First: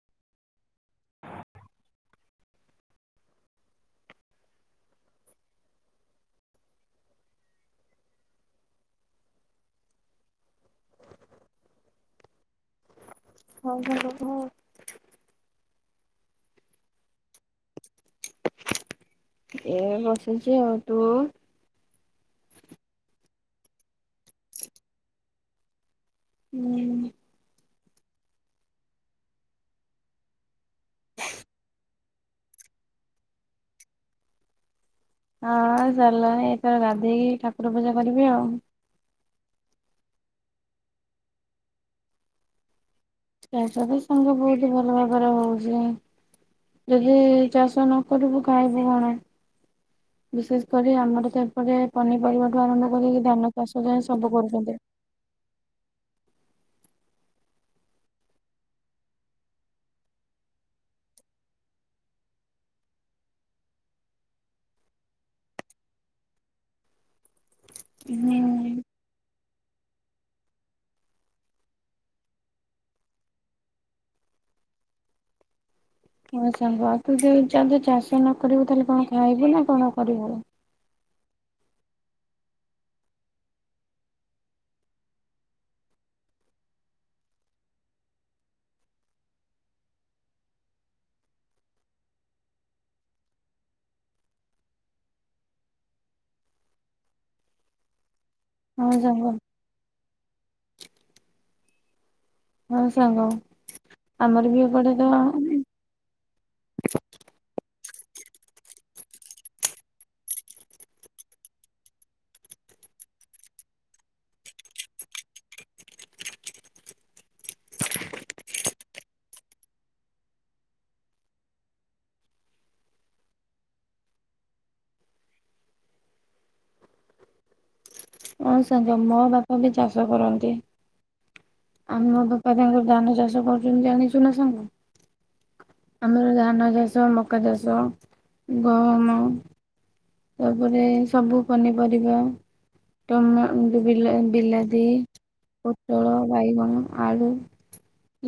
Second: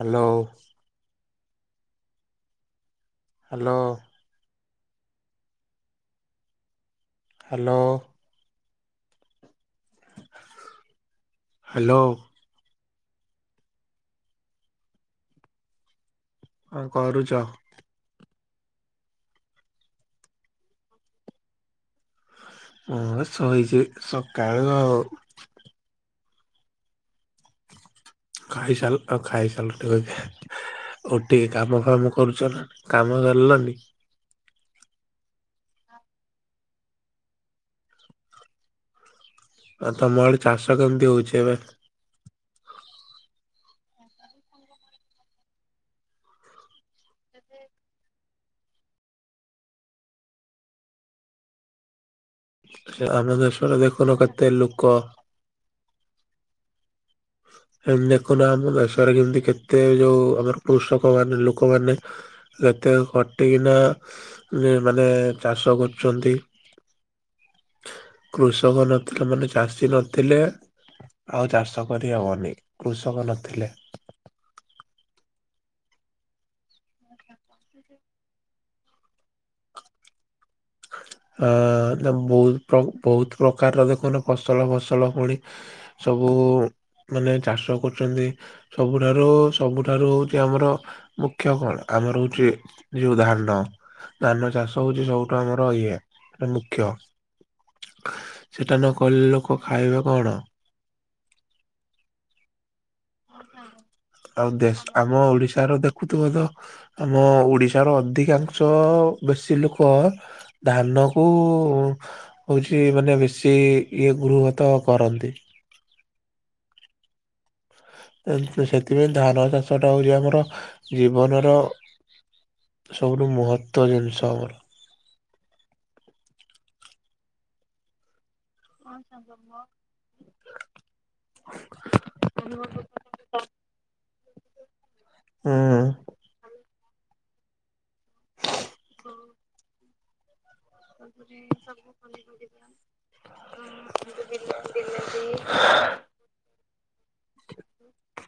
Hello. Hello. Hello. Hello. ହଉ ସାଙ୍ଗ କହ? କଣ କରୁଛ? ଏ ବସିଛି ଆଉ ତୁ? ହଁ ଶୋଇଛି ସକାଳୁ ଆଉ ହୁଁ। ଖାଇ ସାଇଲ ଖାଇ ସାଇଲ ଟି କହୁଛି ଉଠିକି କାମ ଫାମ କରୁଛ ନା କାମ ସାରିଲନି? ହଁ-ଅ-ଅ ସରିଲାଣି ଏଇଥର ଗାଧେଇକି ଠାକୁର ପୂଜା କରିବି ଆଉ। ଆଉ ତମ ଆଡ଼େ ଚାଷ କେମିତି ହଉଛି ଏବେ? ଚାଷ ତ ସାଙ୍ଗ ବହୁତ ଭଲ ଭାବରେ ହଉଛି। ଯଦି-ଇ-ଇ-ଇ ଚାଷ ନ କରିବୁ ଖାଇବୁ କଣ? ବିଶେଷ କରି ଆମର ତ ଏପଟେ ପନିପରିବାର ଠୁ ଆରମ୍ଭ କରିକି ଆମ ଧାନ ଦେଶରେ ଚାଷ ଦେଖୁନ ଯାଏ ସବୁ କେତେ ଲୋକ କରୁଛନ୍ତି। ଏମତି ଦେଖୁନା ଆମ ଦେଶରେ କେମତି କେତେ ଯୋଉ ଆମର କୃଷକ ମାନେ ଲୋକମାନେ ଯେତେ ଖଟିକିନା ଆ ମାନେ ଚାଷ କରୁଛନ୍ତି। ହୁଁ। କୃଷକ ନଥିଲେ ମାନେ ଚାଷୀ ନଥିଲେ ଆଉ ଚାଷ କରି ହବନି କୃଷକ ନଥିଲେ। ହଁ ସାଙ୍ଗ ଆଉ ତୁ ଯ ଯଦି ଚାଷ ନ କରିବୁ ତାହେଲେ କଣ ଖାଇବୁ ନା କଣ କରିବୁ? ଅ ବହୁତ ବହୁତ ପ୍ରକାରର ଦେଖୁନ ଫସଲ ଫସଲ ପୁଣି ସବୁ ମାନେ ଚାଷ କରୁଚନ୍ତି। ସବୁଠାରୁ ସବୁଠାରୁ ହୋଉଚି ଆମର ମୁଖ୍ୟ କଣ ଆମର ହୋଉଚି ଯୋଉ ଧାନ। ଧାନ ଚାଷ ହୋଉଛି ସବୁଠୁ ଆମର ଇଏ ମୁଖ୍ୟ। ସେଇଟା ହଁ ନ ସାଙ୍ଗ କହିଲେ ଲୋକ ଖାଇବେ କଣ? ହଁ ସାଙ୍ଗ ଆମର ବି ଏପଟେ ତ ତାର ଦେଖୁଥିବ ତ ଆମ ଓଡିଶାର ଅଧିକାଂଶ ବେଶୀ ଲୋକ। ଧାନ କୁ ହୋଉଚି ମାନେ ବେଶୀ ଇଏ ଗୃହ ତ କରନ୍ତି। ସେଥିପାଇଁ ଧାନ ଚାଷଟା ହୋଉଚି ଆମର ଜୀବନର ସବୁଠୁ ମହତ୍ଵ ଜିନିଷ ଆମର। ହଁ ସାଙ୍ଗ ମୋ ବାପା ବି ଚାଷ କରନ୍ତି। ଆମ ଦପା ତାଙ୍କର ଧାନ ଚାଷ କରୁଛନ୍ତି ଜାଣିଛୁ ନା ସାଙ୍ଗ? ହୁଁ। ଆମର ଧାନ ଚାଷ ମକା ଚାଷ ଗହମ। ତାପରେ ସବୁ ପନିପରିବା ଟମା ବିଲାତି। ପୋଟଳ ବାଇଗଣ ଆଳୁ।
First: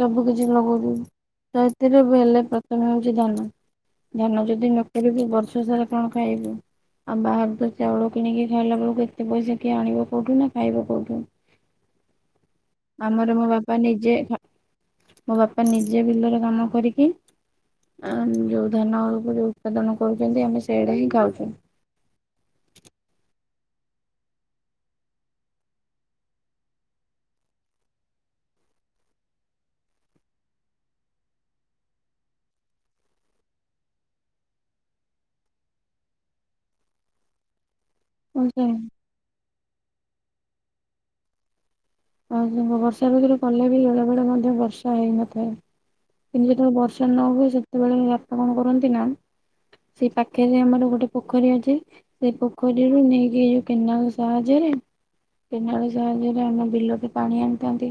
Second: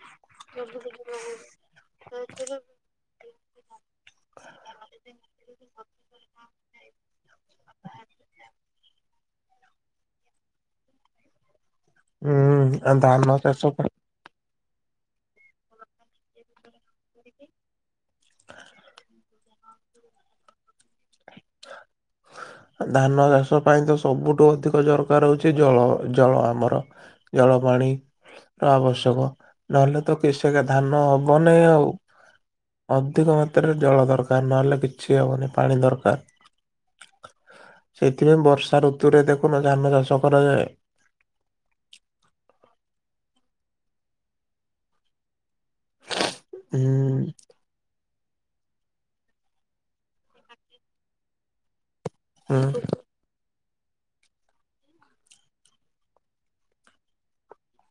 ସବୁ କିଛି ଲଗଉଛୁ ସେଥିରେ ବି ହେଲେ ପ୍ରଥମେ ହୋଉଚି ଧାନ। ଧାନ ଯଦି ନ କରିବୁ ବର୍ଷ ସାରା କଣ ଖାଇବୁ? ଆଉ ବାହରେ ତ ଚାଉଳ କିଣିକି ଖାଇଲା ବେଳକୁ ଏତେ ପଇସା କିଏ ଆଣିବ କଉଠୁ ନା ଖାଇବ କୋଉଠୁ। ହୁଁ ଧାନ ଚାଷ ପୁଣି ଯେ ମୋ ବାପା ନିଜେ ବିଲର କାମ କରିକି ଯୋଉ ଧାନ ଅଳକୁ ଯୋଉ ଉତ୍ପାଦନ କରୁଛନ୍ତି ଆମେ ସେଇଆଡେ ହିଁ ଖାଉଚୁ। ଧାନ ଚାଷ। ପାଇଁ ତ ସବୁଠୁ ଅଧିକ ଦରକାର ହୋ ଉଛି ଜଳ ଜଳ ଆମର ଜଳ ପାଣି। ଆବଶ୍ୟକ ନହେଲେ ତ କିଷକ ଧାନ ହବନାଇଁ ଆଉ। ଅଧିକ ମାତ୍ରାରେ ଜଳ ଦରକାର ନହେଲେ କିଛି ହବନି ପାଣି ଦରକାର। ସେଇଥିପାଇଁ ବର୍ଷା ଋତୁରେ ଦେଖୁନ ଧାନ ଚାଷ କରାଯାଏ। ଆଉ ବର୍ଷା ଭିତରେ କଲେ ବି ବେଳେ ବେଳେ ମଧ୍ୟ ବର୍ଷା ହେଇନଥାଏ। କିନ୍ତୁ ଯେତେବେଳେ ବର୍ଷା ହୁଁ। ନ ହୁଏ ସେତେବେଳେ କଣ କରନ୍ତି ନା ସେଇ ପାଖରେ ଆମର ଗୋଟେ ପୋଖରୀ ଅଛି। ସେ ହୁଁ ପୋଖରୀରୁୁ ନେଇକି ଏଇ ଯୋଉ କେନାଳ ସାହାଯ୍ୟରେ କେନାଳ ସାହାଯ୍ୟରେ ଆମ ବିଲ। ପାଣି ଆଣିଥାନ୍ତି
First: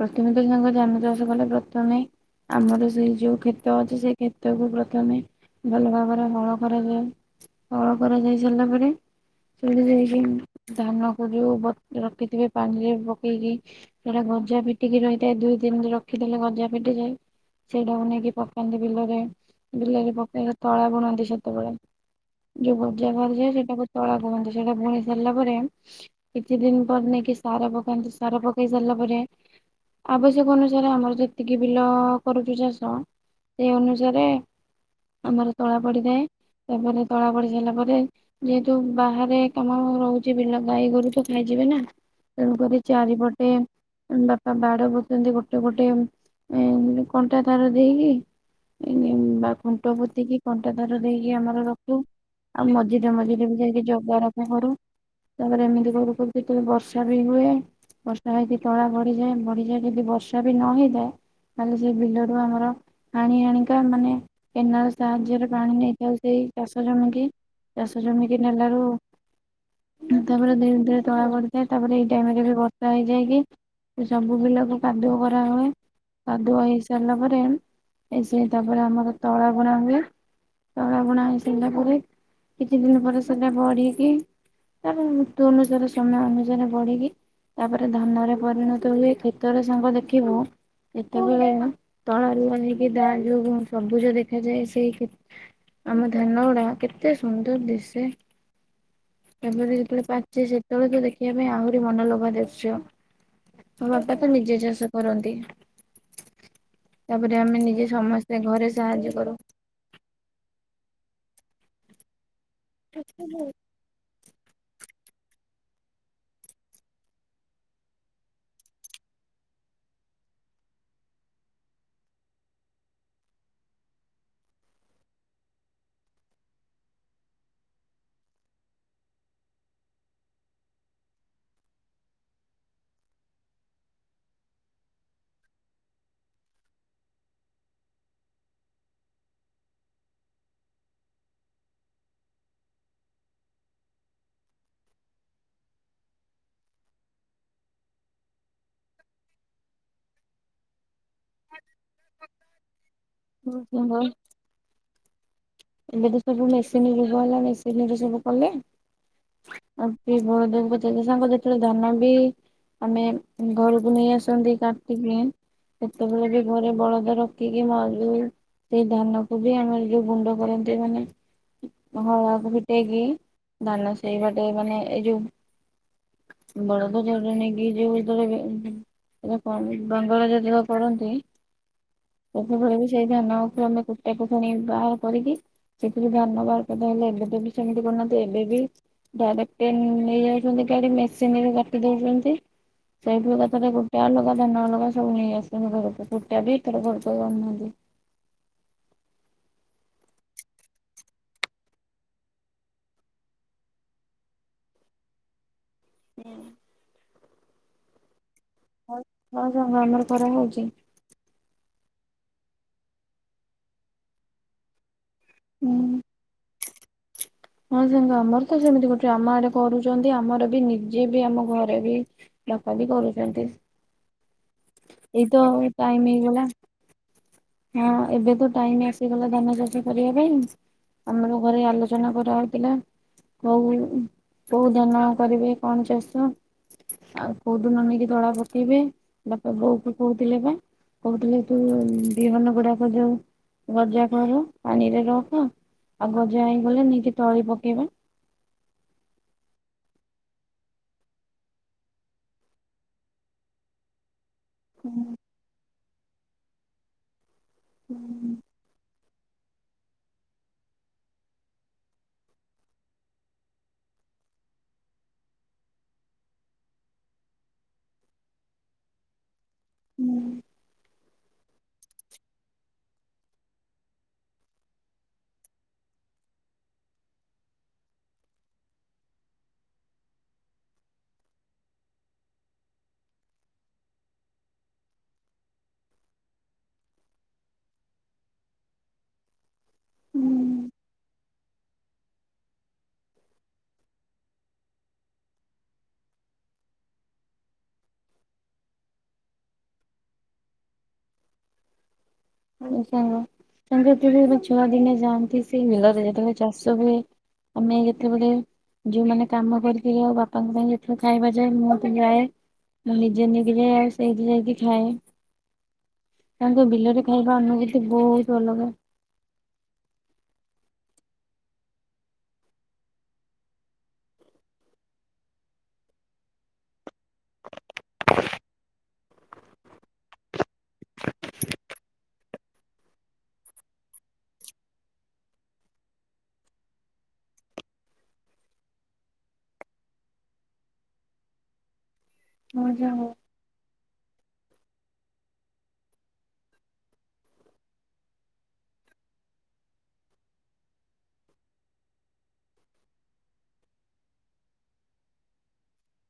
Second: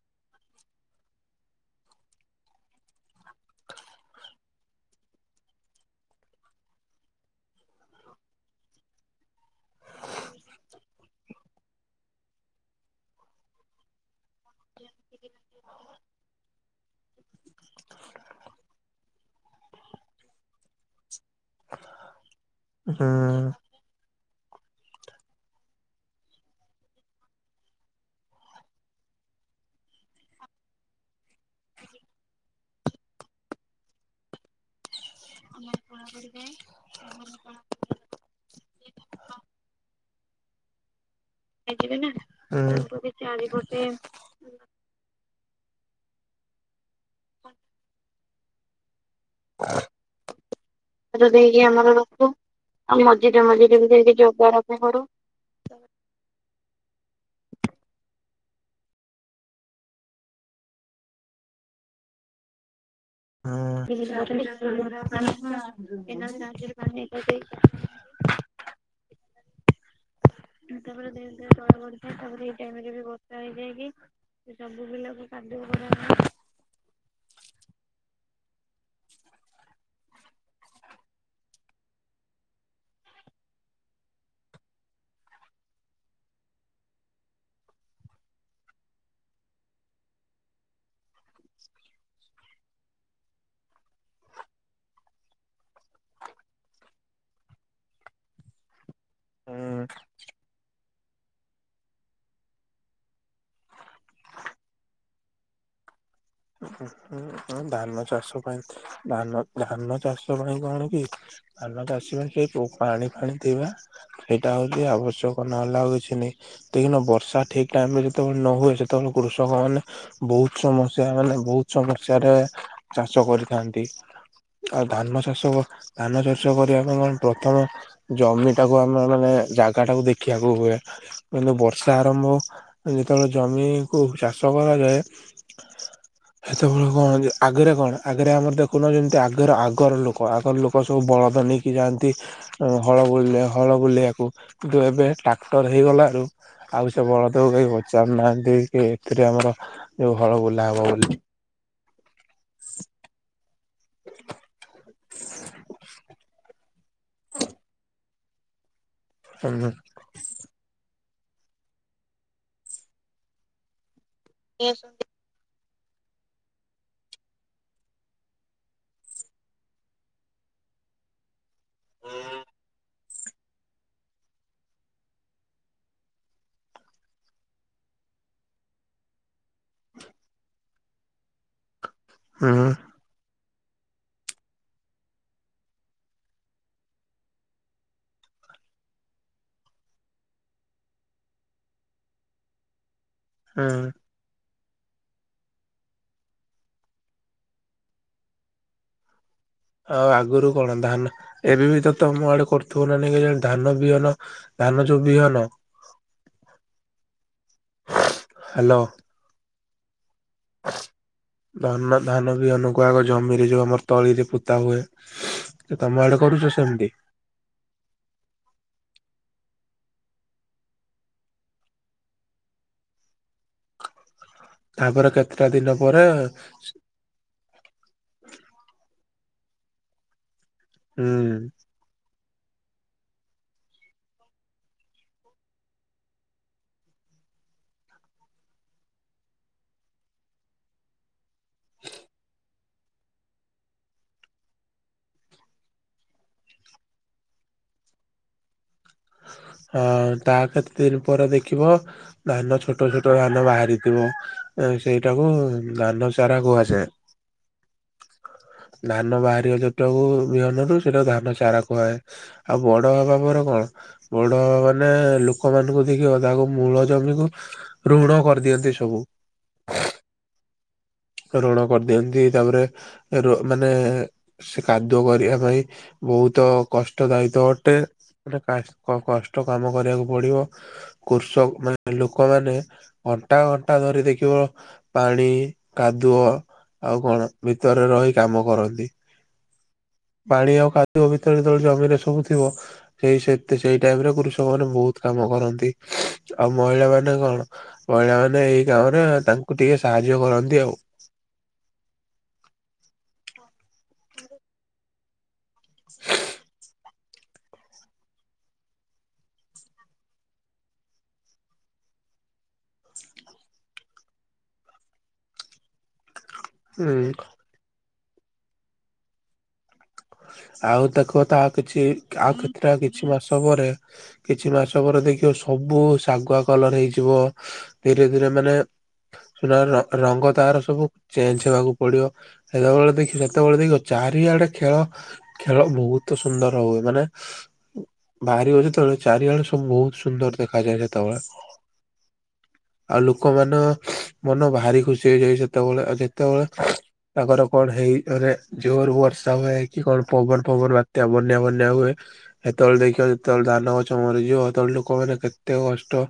ପ୍ରଥମେ ତ ତାଙ୍କ ଯାନ ଚାଷ କଲେ ପ୍ରଥମେ ଆମର ସେଇ ଯୋଉ କ୍ଷେତ ଅଛି ସେ କ୍ଷେତକୁୁ ପ୍ରଥମେ ଭଲ ଭାବରେ ହଳ କରାଯାଏ ହଳ କରାଯାଇ ସାରିଲା ପରେ ଚୁଡି ଯାଇକି ଧାନକୁ ଯୋଉ ରଖିଥିବେ। ପାଣିରେ ପକେଇକି ସେଟା ଗଜା ଫିଟିକି ରହିଥାଏ ଦୁଇ ତିନି ରଖିଦେଲେ ଗଜା ଫିଟିଯାଏ। ସେଇଟାକୁ ନେଇକି ପକାନ୍ତି ବିଲରେ ବିଲରେ ପକେଇଲେ ତଳ ବୁଣନ୍ତି ସେତେବେଳେ। ଯୋଉ ବଜା ହୁଁ କରାଯାଏ ସେଇଟା କୁ ତଳା କୁହନ୍ତି ସେଟା ବୁଣି ସାରିଲା ପରେ କିଛି ଦିନ ପରେ ନେଇକି ସାର ପକାନ୍ତି ସାର ପକାଇ ସାରିଲା ପରେ ଆବଶ୍ୟକ ଅନୁସାରେ ଆମର ଯେତିକି ବିଲ କରୁଛୁ ଚାଷ ସେଇ ଅନୁସାରେ ଆମର ତଳା ପଡିଥାଏ ତାପରେ ତଳା ପଡି ସାରିଲା ପରେ ଯେହେତୁ ବାହାରେ କାମ ରହୁଚି ବିଲ ଗାଈ ଗୋରୁ ତ ଖାଇଯିବେ ନା। ତେଣୁକରି ହୁଁ। ଚାରିପଟେ ବାପ ବା ବାଡ କରୁଚନ୍ତି ଗୋଟେ ଗୋଟେ ଉମ୍ ଇଁ କଣ୍ଟା ତାର ଦେଇକିରି ଇଁମ୍ ବା ଖୁଣ୍ଟ ପୋତିକି କଣ୍ଟା ତାର ଦେଇକି ଆମର ରଖିବୁ। ଆଉ ମଝିରେ ମଝିରେ ବି ଯାଇକି ଯଗା ରଖା କରୁ ତାପରେ ଏମିତି କରୁ କରୁ କେତେବେଳେ ବର୍ଷା ବର୍ଷା ବି ହୁଏ ବର୍ଷା ହେଇକି ତଳା ବଢିଯାଏ ବଢିଯାଏ ଯଦି ବର୍ଷା ବି ନ ହେଇଥାଏ ତାହାଲେ ସେଇ ବିଲରୁୁ ଆମର ହାଣି ହୁଁ ଆଣିକା ମାନେ କେନାଲ ସାହାଯ୍ୟରେ ପାଣି ନେଇଥାଉ ସେଇ ଚାଷ ଜମିକି ଚାଷ ଜମିକି ନେଲାରୁ ତାପରେ ଧୀରେ ଧୀରେ ତଳା ବଢି ତାପରେ ଏଇ ଟାଇମ ରେ ବି ବର୍ଷା ହେଇଯାଇକି ସବୁ ବିଲକୁ କାଦୁଅ କରା ହୁଏ। କାଦୁଆ ହେଇ ସାରିଲା ପରେ ସେ ତାପରେ ଆମର ତଳା ବୁଣା ହୁଏ। ତଳା ବୁଣା ହେଇସାରିଲା ପରେ କିଛି ଦିନ ପରେ ସେଟା ବଢି଼କି ତାପରେ ମୃତ୍ୟୁ ଅନୁସାରେ ସମୟ ଅନୁ ବଢି଼କି ତାପରେ ଧାନରେ ପରିଣତ ହୁଏ କ୍ଷେତରେ ସାଙ୍ଗ ଦେଖିବୁ କେତେବେଳେ ମ ତଳାରୁ ଅଧିକି ତା ଯୋଗୁଁ ସବୁଜ ଦେଖାଯାଏ ସେଇ କେ ଆମ ଧାନଗୁ଼ଡ଼ା କେତେ ସୁନ୍ଦର ଦିଶେ। ତାପରେ ହୁଁ। ଯେତେବେଳେ ପାଚେ ସେତେବେଳେ ତ ଦେଖିବା ପାଇଁ ଆହୁରି ମନଲୋଭା ଦୃଶ୍ୟ। ମୋ ବାପା ତ ନିଜେ ଚାଷ କରନ୍ତି। ଉଁ ତାପରେ ଆମେ ହୁଁ ନିଜେ ଧାନ ସମସ୍ତେ ଚାଷ ପାଇଁ ଘରେ ସାହାଯ୍ୟ କରୁ। ଧାନ ଧାନ ଚାଷ ପାଇଁ କଣ କି, ଧାନ ଚାଷୀମାନେ କେହି ପୋ ପାଣି ଫାଣି ଥିବା। ହେଇଟା ହଉଚି ଆବଶ୍ୟକ ନହେଲା ଆଉ କିଛି ନାଇଁ। ଦେଖିନ ବର୍ଷା ଠିକ୍ ଟାଇମ ରେ ଯେତେବେଳେ ନ ହୁଏ, ସେତେବେଳେ କୃଷକ ମାନେ ବହୁତ ସମ ସେମାନେେ ବହୁତ ସମସ୍ୟାରେ ଚାଷ କରିଥାନ୍ତି। ଆଉ ଧାନ ଚାଷ ଧାନ ଚାଷ କରିବା ପାଇଁ କଣ ପ୍ରଥମ ଜମି ଟାକୁ ଆମେ ମାନେ ଜାଗାଟାକୁ ଦେଖିବାକୁ ହୁଏ। କିନ୍ତୁ ବର୍ଷା ଆରମ୍ଭ ଯେତେବେଳେ ଜମିକୁୁ ଚାଷ କରାଯାଏ। ସେତେବେଳେ କଣ ଯେ ଆଗରେ କଣ ଆଗରେ ଆମର ଦେଖୁନ, ଯେମିତି ଆଗର ଆଗର ଲୋକ ଆଗର ଲୋକ ସବୁ ବଳଦ ନେଇକି ନେଇକି ଯାଆନ୍ତି ହଳ ବୁଲ ହଳ ବୁଲେଇବାକୁ କିନ୍ତୁ ଏବେ ଟ୍ରାକ୍ଟର ହେଇଗଲାରୁ ଆଉ ସେ ବଳଦକୁ କେହି ପଚାରୁନାହାନ୍ତି କି ଏଥିରେ ଆମର ଯୋଉ ହଳ ବୁଲା ହବ ବୋଲି। [unintelligible] ଏବେ ତ ସବୁ ମେସିନ୍ ଯୁଗ ହେଲା, ମେସିନିରେ ସବୁ କଲେ‌। ହୁଁ ହୁଁ। ବଳଦେବ କୁ ପଚାର ସାଙ୍ଗ ଯେତେବେଳେ ଧାନ ବି ଆମେ ଘରୁକୁ ନେଇ ଆସୁ [unintelligible] କାଟିଦିଏ। ସେତେବେଳେ ବି ଘରେ ବଳଦ ରଖିକି ମ ଯଉ ସେଇ ଧାନକୁ ବି ଆମେ ଯୋଉ ଗୁଣ୍ଡ କରନ୍ତି ମାନେ ହଳାକୁ ଫିଟେଇକି ଧାନ ସେଇବାଟେ ମାନେ ଏଇ ଯୋଉ ବଳଦ [unintelligible] ନେଇକି ଯିବୁ [unintelligible] ଏଇରା କଣ ବେଙ୍ଗଳା ଯେତିକ କରନ୍ତି। ହୁଁ ସେତେବେଳେ ବି ସେଇ ଧାନକୁ ଆମେ କୁଟାକୁ ଫୁଣି ବା କରିକି ସେଥିରେ ଧାନ ବାହାରକଦ ହେଲେ ଏବେ ତ ବି ସେମିତି କରୁନାହାନ୍ତି ଏବେ ବି ଡାଇରେକ୍ଟ୍ ନେଇ ଯାଉଚନ୍ତି ଗାଡି଼ ମେସିନ୍ ରେ ରଖି ଦଉଚନ୍ତି। ସେଉଠୁ ଏକାଥରେ ହୁଁ କୁଟା ଅଲଗା ଧାନ ଅଲଗା ସବୁ ନେଇ ଆସଚନ୍ତି ଘରକୁ କୁଟା ବି ଏଥର ଘରକୁ ଆଉ ଦଉନାହାନ୍ତି। ଆଉ ଆଗରୁ କଣ ଧାନ ଏବେ ବି ତ ତମ ଆଡେ଼ କରୁଥିବ ନା ନାହିଁ କେଜାଣି ଧାନ ବିହନ ଧାନ ଯୋଉ ବିହନ? ହୁଁ। ହାଲୋ। ହଁ ସାଙ୍ଗ ଆମର ଖରା ହଉଚି। ଧାନ ଧାନ ବିହନକୁ ଆଗ ଜମିରେ ଯୋଉ ଆମର ତଳିରେ ପୋତା ହୁଏ। ହୁଁ। ତମ ଆଡେ଼ କରୁଚ ସେମତି? ହଁ ସାଙ୍ଗ ଆମର ତ ସେମିତି କରୁଚୁ, ଆମ ଆଡେ଼ କରୁଚନ୍ତି ଆମର ବି ନିଜେ ବି ଆମ ଘରେ ବି ଲୋକ ବି କରୁଚନ୍ତି। ତାପରେ କେତେଟା ଦିନ ଟାଇମ ପରେ ହେଇଗଲା। ହଁ ଏବେ ତ ଟାଇମ୍ ଆସିଗଲା ଧାନ ଚାଷ କରିବା ପାଇଁ ଆମର ହୁଁ ଘରେ ଆଲୋଚ ନା କରାଯାଉଥିଲା କୋଉ କୋଉ ଧାନ କରିବେ କଣ ଚାଷ ଆଉ କୋଉଦିନ ନେଇକି ତଳା ପକେଇବେ ବାପା ବୋଉକୁ କହୁଥିଲେ ବା କହୁଥିଲେ। ତୁ ବିହନ ଗୁଡାକ ଯୋଉ ଗଜା କର ପାଣିରେ ରଖ ଆଉ ଗଜା ହେଇଗଲେ ନେଇକି ତଳି ପକେଇବା। ହ ତା କେତେ ଦିନ୍ ପରେ ଦେଖିବ ଧାନ ଛୋଟ ଛୋଟ ଧାନ ବାହାରିଥିବ ଏ ସେଇଟା କୁ ଧାନ ଚାରା କୁହାଯାଏ। ହୁଁ। ଧାନ ବାହାରିବ ଯୋଟା କୁ ବିହନରୁ ସେଟା କୁ ଧାନ ଚାରା କୁହାଯାଏ। ଆଉ ବଡ ହବା ପରେ କଣ? ବଡ ହବା ମାନେ ଲୋକମାନଙ୍କୁ ଦେଖିବ ତାଙ୍କ ମୂଳ ଜମିକୁ ଋଣ କରିଦିଅନ୍ତି ସବୁ। ହୁଁ। ଋଣ କରିଦିଅନ୍ତି ତାପରେ ଋ ମାନେ ସେ କାଦୁଅ କରିବା ପାଇଁ ବହୁତ କଷ୍ଟ ଦାୟିତ ଅଟେ। ମାନେ କା କଷ୍ଟ କାମ କରିବାକୁ ପଡିବ କୃଷ ମାନେ ଲୋକମାନେ ଘଣ୍ଟା ଘଣ୍ଟା ଧରି ଦେଖିବ ପାଣି କାଦୁଅ ଆଉ କଣ ଭିତରେ ରହି କାମ କରନ୍ତି। ପାଣି ଆଉ କାଦୁଅ ଭିତରେ ଯେତବେଳେ ଜମିରେ ସବୁ ଥିବ ସେଇ ସେତେ ସେଇ ଟାଇମ୍ ରେ କୃଷକ ମାନେ ବହୁତ କାମ କରନ୍ତି ଆଉ ମହିଳା ମାନେ କଣ ମହିଳା ମାନେ ଏଇ କାମରେ ତାଙ୍କୁ ଟିକେ ସାହାର୍ଯ୍ୟ କରନ୍ତି ଆଉ। ହଁ ସାଙ୍ଗ ଆମେ ଯେତେବେଳେ ଛୁଆ ଦିନେ ଯାଆନ୍ତି ସେ ବିଲରେ ଯେତବେଳେ ଚାଷ ହୁଏ ଆମେ ଯେତେବେଳେ ଯୋଉମାନେ କାମ କରିକି ଯାଉ ବାପାଙ୍କ ପାଇଁ ଯେତବେଳେ ଖାଇବା ଯାଏ ମୁଁ ବି ଯାଏ। ମୁଁ ନିଜେ ନେଇକି ଯାଏ ଆଉ ସେଇଠି ଯାଇକି ଖାଏ। ତାଙ୍କ ହୁଁ ବିଲରେ ଖାଇବା ଅନୁଭୂତି ବହୁତ୍ ଅଲଗା। ଆଉ ଦେଖ ତା କିଛି ଆଉ କେତେଟା କିଛି ମାସ ପରେ କିଛି ମାସ ପରେ ଦେଖିବ ସବୁ ଶାଗୁଆ କଲର୍ ହେଇଯିବ ଧୀରେ ଧୀରେ ମାନେ ସୁନା ର ରଙ୍ଗ ତାର ସବୁ ଚେଞ୍ଜ୍ ହେବାକୁ ପଡିବ। ସେତବେଳେ ଦେଖିବ ସେତବେଳେ ଦେଖିବ ଚାରିଆଡେ ଖେଳ ଖେଳ ବହୁତ ସୁନ୍ଦର ହୁଏ ମାନେ ବାହାରିବ ଯେତବେଳେ ଚାରିଆଡେ ସବୁ ବହୁତ ସୁନ୍ଦର ଦେଖାଯାଏ ସେତବେଳେ। ଆଉ ଲୋକମାନ ମନ ଭାରି ଖୁସି ହେଇଯାଏ ସେତେବେଳେ ଆଉ ଯେତେବେଳେ ତାଙ୍କର କଣ ହେଇ ମାନେ ଜୋରେ ବର୍ଷା ହୁଏ। କି କଣ ପବନ ଫବନ ବାତ୍ୟା ବନ୍ୟା ଫନ୍ୟା ହୁଏ। ହେତେବେଳେ ଦେଖିବ ଯେତେବେଳେ ଧାନ ଗଛ ମରିଯିବ ସେତେବେଳେ ଲୋକମାନେ କେତେ କଷ୍ଟ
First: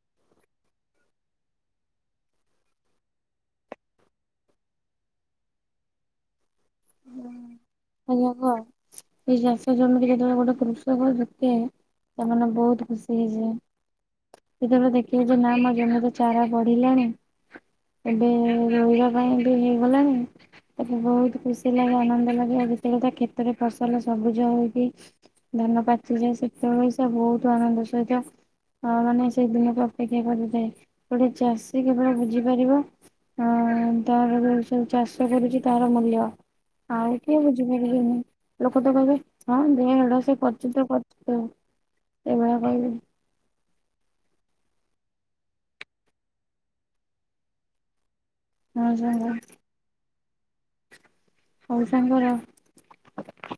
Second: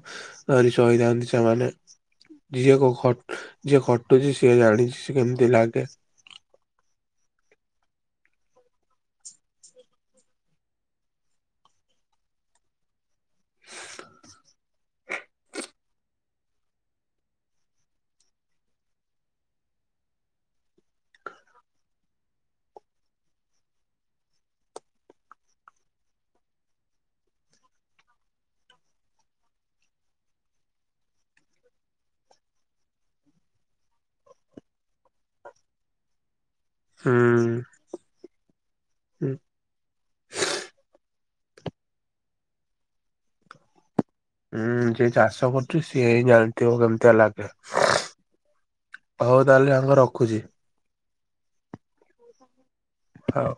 ଧରି ଶୋଇଥାନ୍ତି ସେମାନେ। ଯିଏ କୁ ଖ ଯିଏ ଖଟୁଛି ସିଏ ଜାଣିଛି ସେ କେମିତି ଲାଗେ। ଆଜ୍ଞା ହଁ ସେ ଚାଷ ଜମିକି ଯେତେବେଳେ ଗୋଟେ କୃଷକ ଯେତେ ସେମାନେ ବହୁତ ଖୁସି ହେଇଯିବେ। ସେତେବେଳେ ଦେଖିଲେ ଯେ ନାଇଁ ମୋ ଜମିରେ ଚାରା ବଢିଲାଣି। ଏବେ ରୋଇବା ପାଇଁ ବି ହେଇଗଲାଣିି ଏବେ ବହୁତ ଖୁସି। ପିଲାମାନଙ୍କ ଲାଗି ଯେତିକତା କ୍ଷେତରେ ଫସଲ ସବୁଜ ହଉଛି ଧାନ ପାଚିଯାଏ ସେତେବେଳେ ସ ବହୁତ ଆନନ୍ଦ ସହିତ ହଁ ମାନେ ସେଇ ଦିନକୁ ଅପେକ୍ଷା କରିଥାଏ ଗୋଟେ ଚାଷୀ କେବଳ ବୁଝିପାରିବ। ହଁ ତାର ଯୋଉ ସବୁ ଚାଷ କରୁଛି ତାର ମୂଲ୍ୟ। ଆଉ କିଏ ହୁଁ ବୁଝିପାରିବେନି। ଲୋକ ତ କହିବେ ହଁ ଦେ ହେଡ଼ା ସେ କରିଛି ତ କରିଛ ଏଇଭଳିଆ କହିବେ। ହୁଁ ଯିଏ ଚାଷ କରୁଛି ସିଏ ହିଁ ଜାଣିଥିବ କେମିତିଆ ଲାଗେ। ହଁ ସାଙ୍ଗ ହଉ ତାହେଲେ ସାଙ୍ଗ ରଖୁଛି। ହଉ ସାଙ୍ଗ ରହ। ହଉ।